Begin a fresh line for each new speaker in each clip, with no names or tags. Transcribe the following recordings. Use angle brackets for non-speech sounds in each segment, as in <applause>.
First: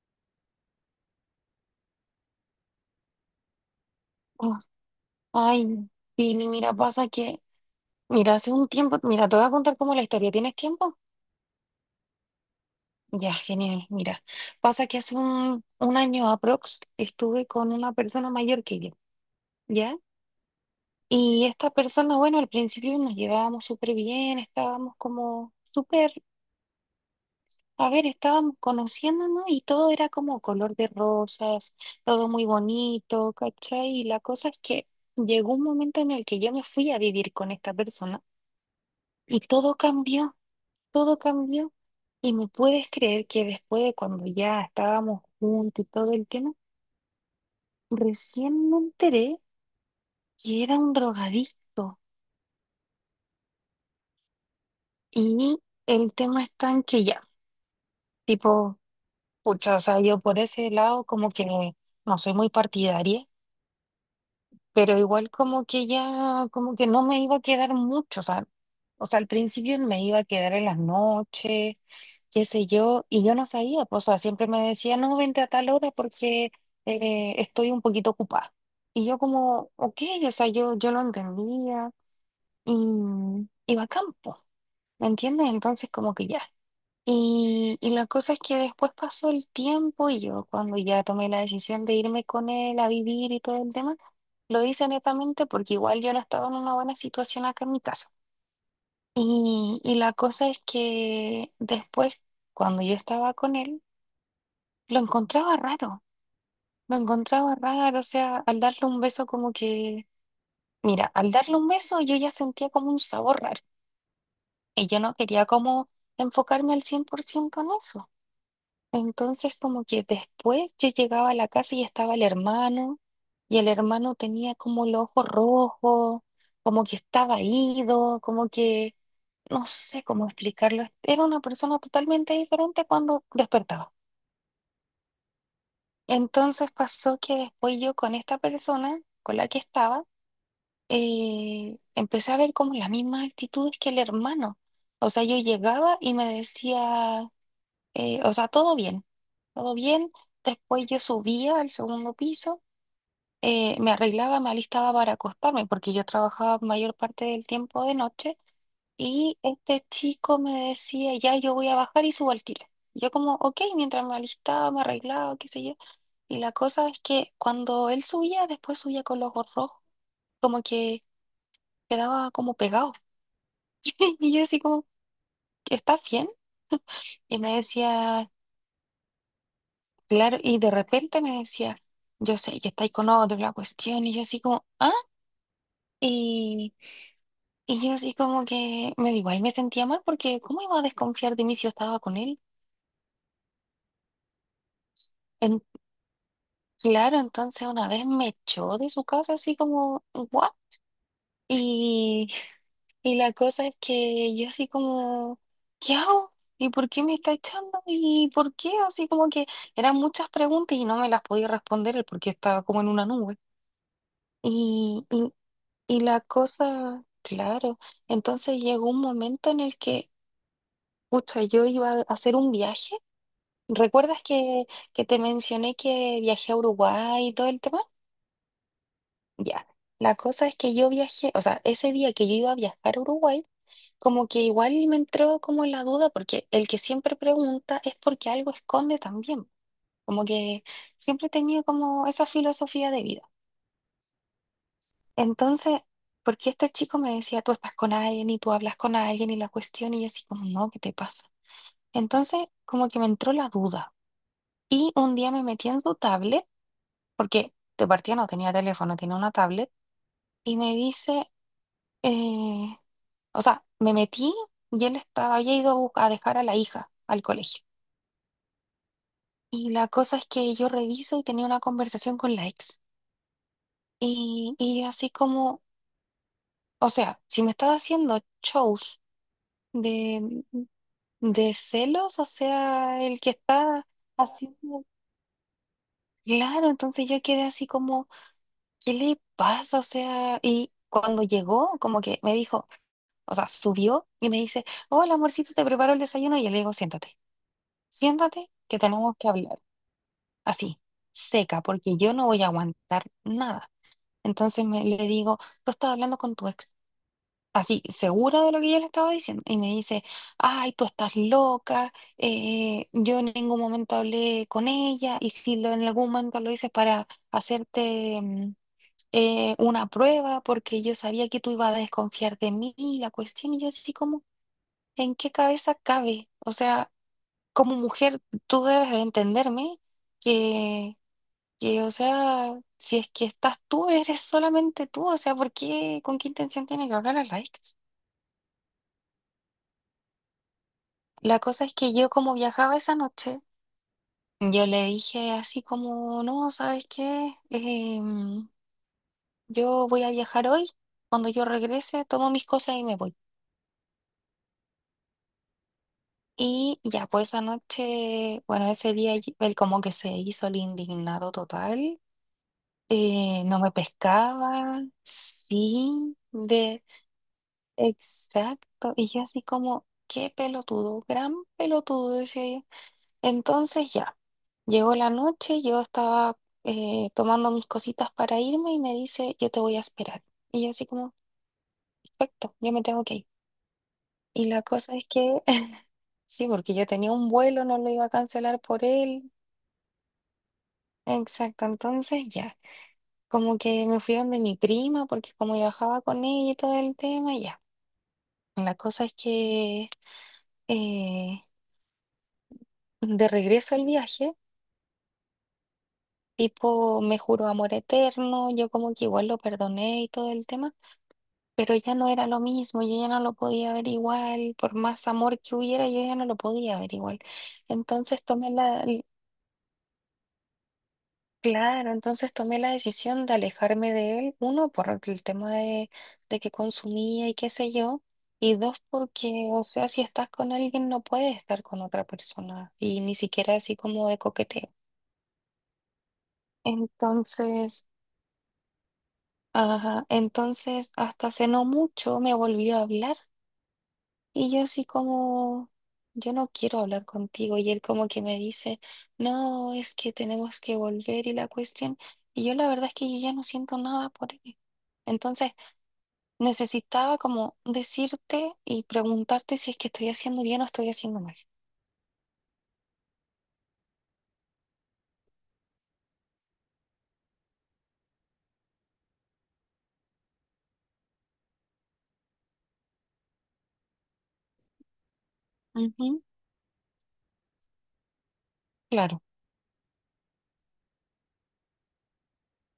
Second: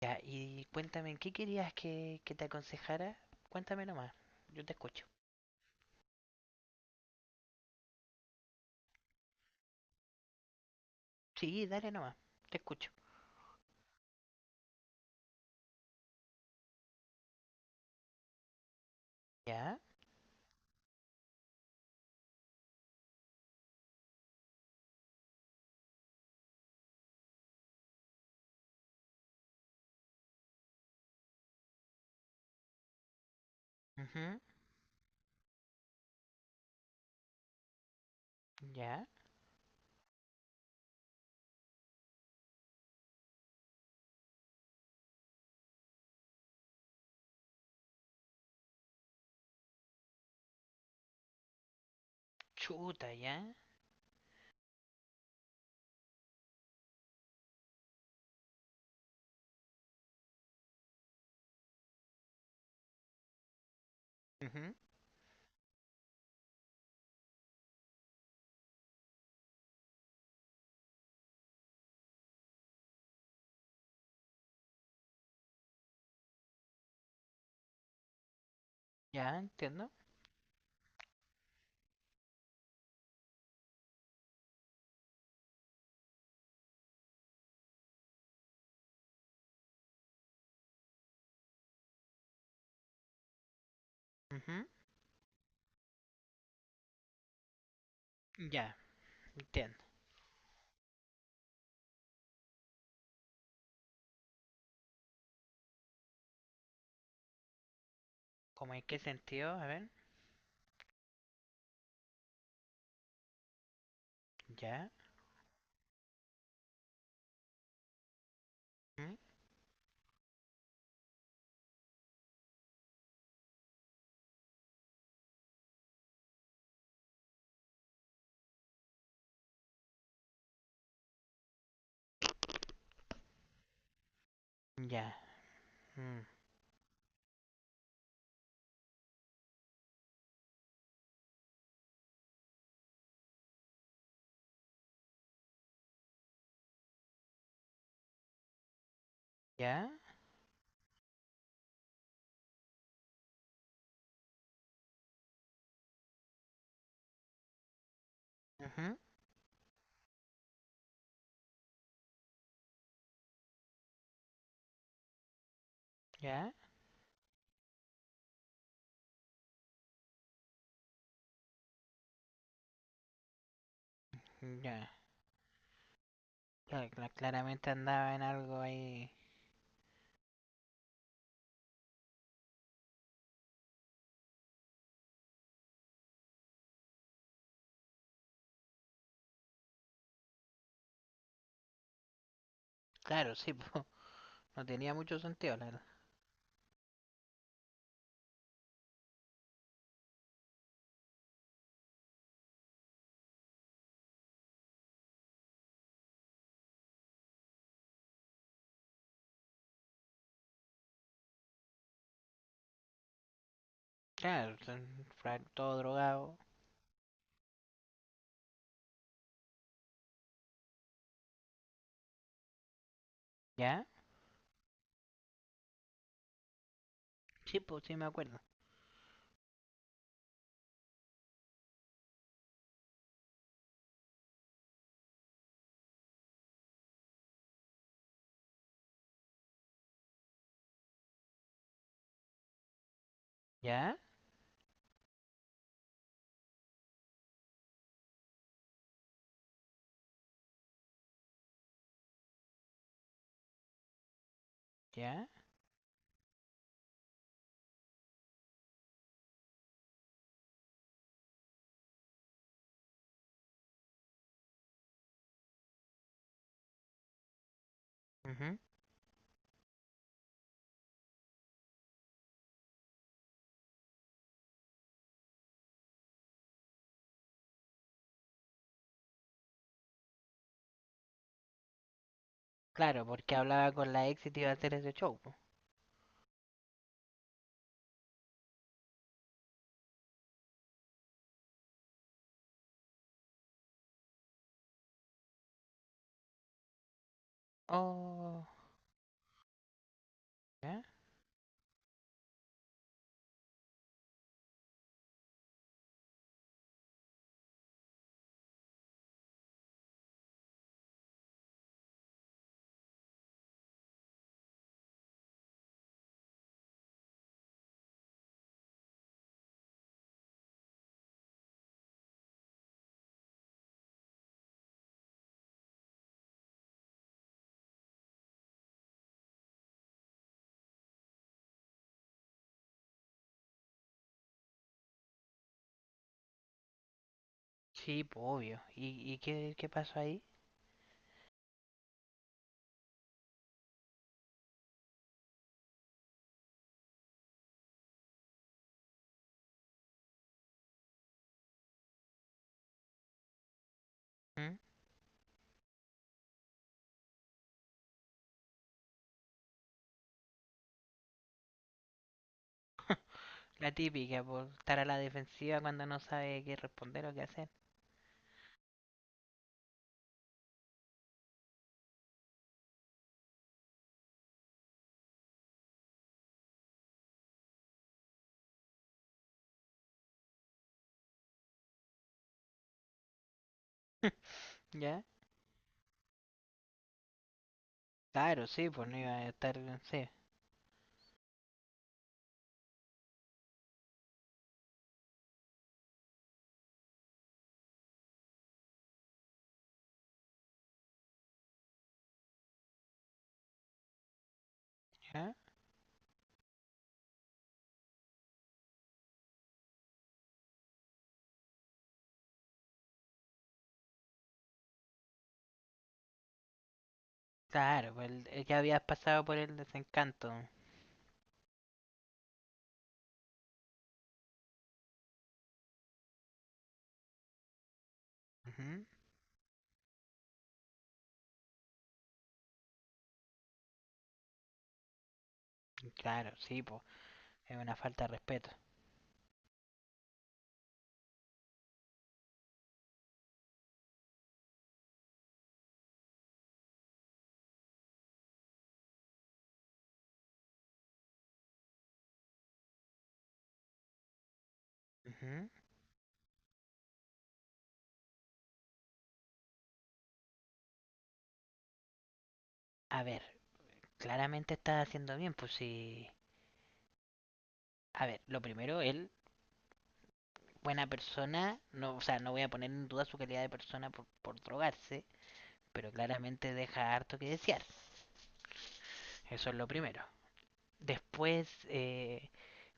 Ya, y cuéntame, ¿en ¿qué querías que te aconsejara? Cuéntame nomás,
Oh,
yo te escucho.
ay, Pili, mira, pasa que, mira, hace un tiempo, mira, te voy a contar como la historia. ¿Tienes tiempo?
Sí, dale nomás, te escucho.
Ya, genial, mira. Pasa que hace un año aprox estuve con una persona mayor que yo,
Ya,
¿ya? Y esta persona, bueno, al principio nos llevábamos súper bien, estábamos como súper, a ver, estábamos conociéndonos y todo era como color de rosas, todo muy bonito, ¿cachai? Y la
ujú,
cosa es que llegó un momento en el que yo me fui a vivir con esta persona
ya,
y todo cambió. Todo cambió. Y me puedes creer que después de cuando ya estábamos juntos y todo el tema, recién me enteré que era un drogadicto.
chuta, ya,
Y el tema está en que ya, tipo, pucha, o sea, yo por ese lado como que no soy muy partidaria,
ujú,
pero igual como que ya, como que no me iba a quedar mucho, o sea, al principio me iba a quedar en las noches, qué sé yo, y yo no sabía, pues, o sea, siempre me decía, no, vente a tal hora porque estoy un poquito ocupada. Y yo
ya,
como,
entiendo,
ok, o sea, yo lo entendía y iba a campo, ¿me entiendes? Entonces como que ya. Y la cosa es que después pasó el tiempo y yo cuando ya tomé la decisión de irme con él a vivir y todo el tema,
ujú,
lo hice netamente porque igual yo no estaba en una buena situación acá en mi casa.
ya, entiendo.
Y la cosa es que después, cuando yo estaba con él, lo encontraba raro, lo encontraba raro, o sea, al
¿Cómo en
darle
qué
un beso
sentido?
como
A ver,
que, mira, al darle un beso yo ya sentía como un sabor raro y
ya,
yo no quería como enfocarme al 100% en eso.
ujú,
Entonces, como que después yo llegaba a la casa y estaba el hermano, y el hermano tenía como el ojo rojo, como que estaba ido, como que no sé cómo explicarlo. Era una persona totalmente diferente cuando despertaba.
ya, mm,
Entonces pasó que después yo con esta persona con la que estaba, empecé a ver como las mismas actitudes que el hermano. O sea, yo llegaba y me decía. O sea, todo bien, todo
ya,
bien. Después yo subía al segundo piso, me arreglaba, me alistaba para acostarme, porque yo trabajaba mayor parte del tiempo de noche,
ujú,
y este chico me decía, ya yo voy a bajar y subo al tiro. Yo como, ok, mientras me alistaba, me arreglaba, qué sé yo. Y
ya,
la cosa es que cuando él subía, después subía con los ojos rojos, como que quedaba como pegado. <laughs> Y yo así como,
ya.
¿estás bien?
Cla- cla-
Y me
claramente andaba en
decía,
algo ahí.
claro, y de repente me decía, yo sé que estáis con otro, la cuestión, y yo así como, ah, y, y yo así como que me digo, ahí me sentía mal porque ¿cómo iba a desconfiar de mí si yo estaba con él?
Claro, sí, <laughs> po, no tenía mucho sentido,
En-
la verdad.
claro, entonces una vez me echó de su casa así como, ¿what? Y, y la cosa es que yo así como, ¿qué hago? ¿Y por qué me está echando? ¿Y por qué? Así como que eran muchas preguntas y no me las podía responder él porque estaba como en una nube.
Claro, son
y y
todo
Y la
drogado.
cosa, claro, entonces llegó un momento en el que, pucha, yo iba a hacer un viaje.
¿Ya?
¿Recuerdas que te mencioné que viajé a Uruguay y todo el
Sí,
tema?
pues sí me acuerdo.
Ya. La cosa es que yo viajé, o sea, ese día que yo iba a viajar a Uruguay, como que igual me entró como la duda, porque el que siempre pregunta es porque algo esconde también. Como que siempre he tenido como esa filosofía de vida.
Ya,
Entonces, porque este chico me decía, tú estás con alguien y tú hablas con alguien y la cuestión, y yo así como, no, ¿qué te pasa? Entonces, como que me entró la duda. Y un
ya,
día me metí en su tablet, porque de partida no tenía teléfono, tenía una tablet, y me dice, eh, o sea, me metí y él estaba, había ido a a dejar a la hija al colegio.
ujú.
Y la cosa es que yo reviso y tenía una conversación con la ex. Y yo así como, o sea, si me estaba haciendo shows. De, De celos, o sea,
Claro,
el que
porque hablaba
está
con la ex y te iba a hacer
haciendo,
ese show, po.
claro, entonces yo quedé así como, ¿qué le pasa? O sea, y cuando llegó, como que me dijo, o sea, subió y me dice, hola amorcito, te preparo el desayuno, y yo le digo, siéntate,
Oh,
siéntate, que tenemos que hablar, así,
ya.
seca, porque yo no voy a aguantar nada. Entonces me, le digo, tú estás hablando con tu ex. Así segura de lo que yo le estaba diciendo y me dice, ay, tú estás loca, yo en ningún momento hablé con ella y si lo, en algún momento lo hice para hacerte una prueba porque yo sabía que tú ibas a desconfiar de mí, la cuestión, y yo así como, ¿en qué cabeza cabe? O sea, como mujer tú debes de entenderme que... Que, o sea, si es que estás tú, eres solamente tú, o sea, ¿por qué, con qué intención tiene que hablar a la ex?
Sí, po, obvio. Y qué, qué pasó ahí?
La cosa es que yo como viajaba esa noche, yo le dije así como, no, ¿sabes qué? Yo voy a viajar hoy, cuando yo regrese tomo mis cosas y me voy.
¿Mm?
Y ya pues esa noche, bueno, ese día él como que se hizo el indignado total, no
La
me
típica, por estar
pescaba,
a la defensiva cuando no
sí,
sabe qué
de
responder o qué hacer.
exacto. Y yo así como, qué pelotudo, gran pelotudo, decía yo. Entonces ya, llegó la noche, yo estaba tomando mis cositas para irme y me dice, yo te voy a esperar. Y yo así como, perfecto, yo me tengo que ir.
<laughs>
Y la cosa
¿Ya?
es que, <laughs> sí, porque yo tenía un vuelo, no lo iba a
Claro,
cancelar
sí,
por
pues no iba
él.
a estar. Sí,
Exacto, entonces ya, como que me fui donde mi prima, porque como viajaba con ella y todo el tema, ya. La cosa es que eh, de regreso al viaje,
¿ya?
tipo, me juró amor eterno, yo como que igual lo perdoné y todo el tema. Pero ya no era lo mismo, yo ya no lo podía ver igual, por más amor que hubiera, yo ya no lo podía ver igual.
Claro, pues
Entonces
el ya habías pasado por el desencanto.
claro, entonces tomé la decisión de alejarme de él, uno, por el tema de que consumía y qué sé yo, y dos,
Ujú,
porque, o sea, si estás con alguien no puedes estar con otra persona, y ni siquiera así como de coqueteo.
claro, sí, pues es una
Entonces,
falta de respeto.
ajá, entonces hasta hace no mucho me volvió a hablar. Y yo así como, yo no quiero hablar contigo. Y él como que me dice, no, es que tenemos que volver y la cuestión. Y yo la verdad es que yo ya no siento nada por él.
Ujú.
Entonces necesitaba como decirte y preguntarte si es que estoy haciendo bien o estoy haciendo mal.
A ver, claramente estás haciendo bien, pues sí. A ver, lo primero, él buena persona, no, o sea, no voy a poner en duda su calidad de persona por drogarse, pero
Ujú,
claramente deja harto que desear.
claro.
Eso es lo primero. Después,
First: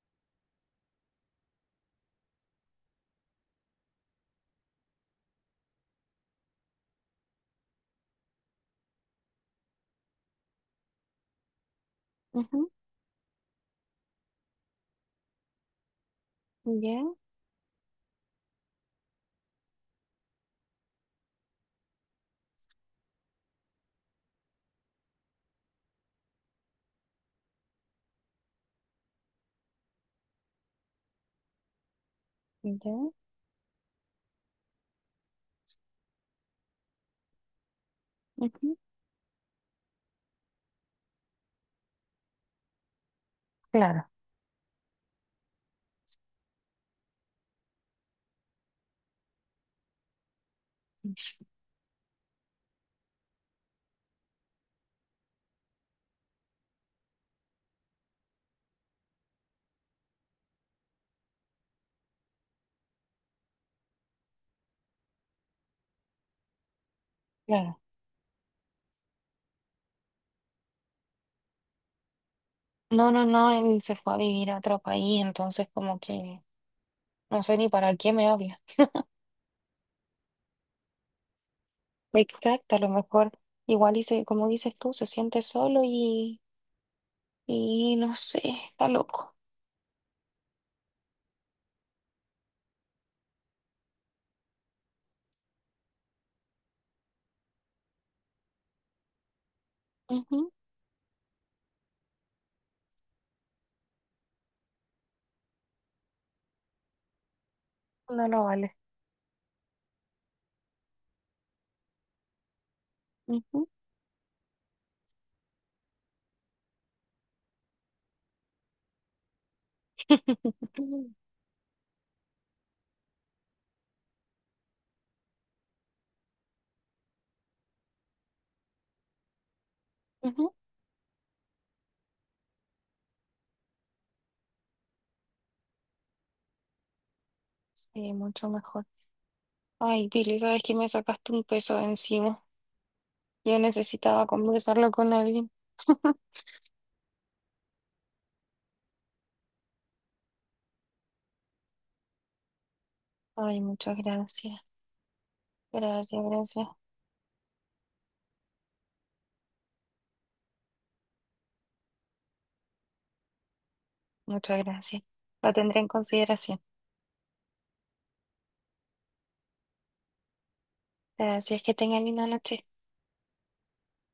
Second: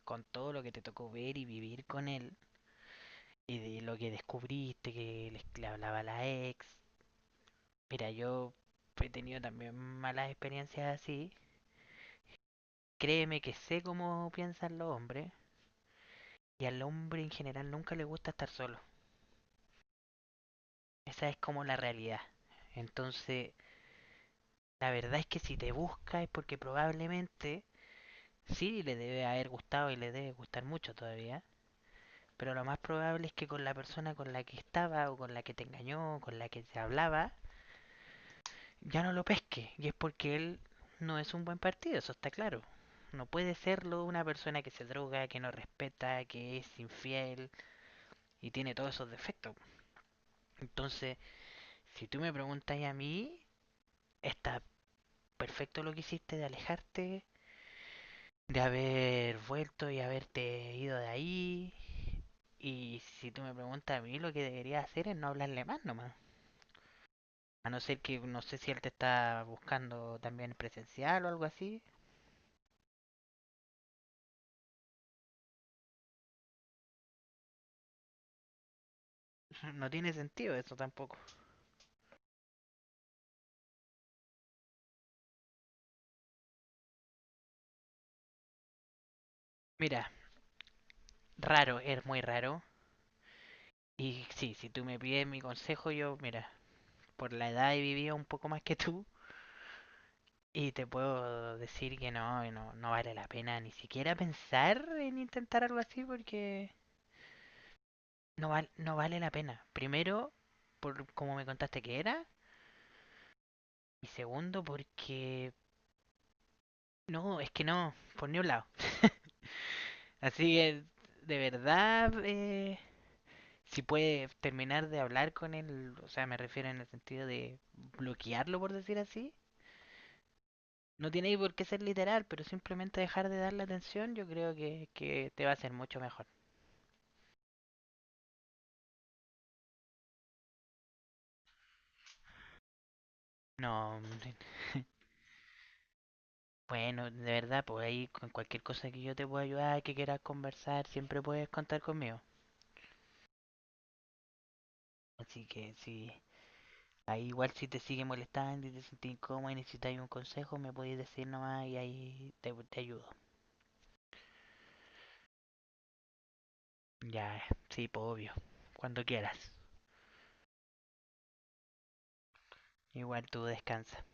con todo lo que te tocó ver y vivir con él, y de lo que descubriste, que le hablaba la ex, mira, yo he tenido también malas experiencias así.
Ujú,
Créeme que sé cómo piensan los hombres, y al
ya,
hombre en general nunca le gusta estar solo. Esa es como la realidad. Entonces, la verdad es que si te busca es porque probablemente sí le debe haber gustado y le debe gustar mucho todavía, pero lo más
ya,
probable es que con la persona con la que estaba o con la que te engañó o con la que se hablaba,
ujú,
ya no lo pesque. Y es porque él no es un buen partido, eso está claro. No puede serlo
claro.
una persona que se droga, que no respeta, que es infiel y tiene todos esos defectos. Entonces,
Sí,
si tú me preguntas a mí, está perfecto lo que hiciste de alejarte, de haber vuelto y haberte ido de ahí. Y si tú me preguntas a mí, lo que debería hacer es no hablarle más nomás. A no
claro.
ser que, no sé si él te está buscando también presencial o algo así.
No, no, no, él se fue a vivir a otro país, entonces como que no sé ni para qué me habla.
<laughs> No tiene sentido eso tampoco.
Exacto, a lo mejor igual y como dices tú, se siente solo y no sé, está loco.
Mira, raro, es muy raro. Y sí, si tú me pides mi consejo, yo, mira, por la edad he vivido un poco más que tú.
Ujú,
Y te puedo decir que no, no, no vale la pena ni siquiera pensar en intentar algo así porque
no lo
no,
vale.
no vale la pena. Primero, por como me contaste que era.
Ujú.
Y segundo, porque... No, es que no, por ni un lado. Así que,
<laughs>
de verdad, si puede terminar de hablar con él, o sea, me refiero en el sentido de bloquearlo, por decir así.
Ujú.
No tiene por qué ser literal, pero simplemente dejar de darle atención, yo creo que te va a hacer mucho mejor.
Sí, mucho mejor. Ay, Pili, sabes que me sacaste un peso de encima. Yo
No,
necesitaba conversarlo con alguien. <laughs>
bueno, de verdad, pues ahí con cualquier cosa que yo te pueda ayudar, que quieras conversar, siempre puedes contar conmigo.
Ay, muchas gracias.
Así que si
Gracias, gracias.
ahí igual si te sigue molestando y te sentís incómodo y necesitáis un consejo, me podéis decir nomás y ahí te ayudo.
Muchas gracias. Lo tendré en consideración.
Ya, sí, pues obvio, cuando quieras.
Gracias, que tengan linda noche.
Igual tú descansa.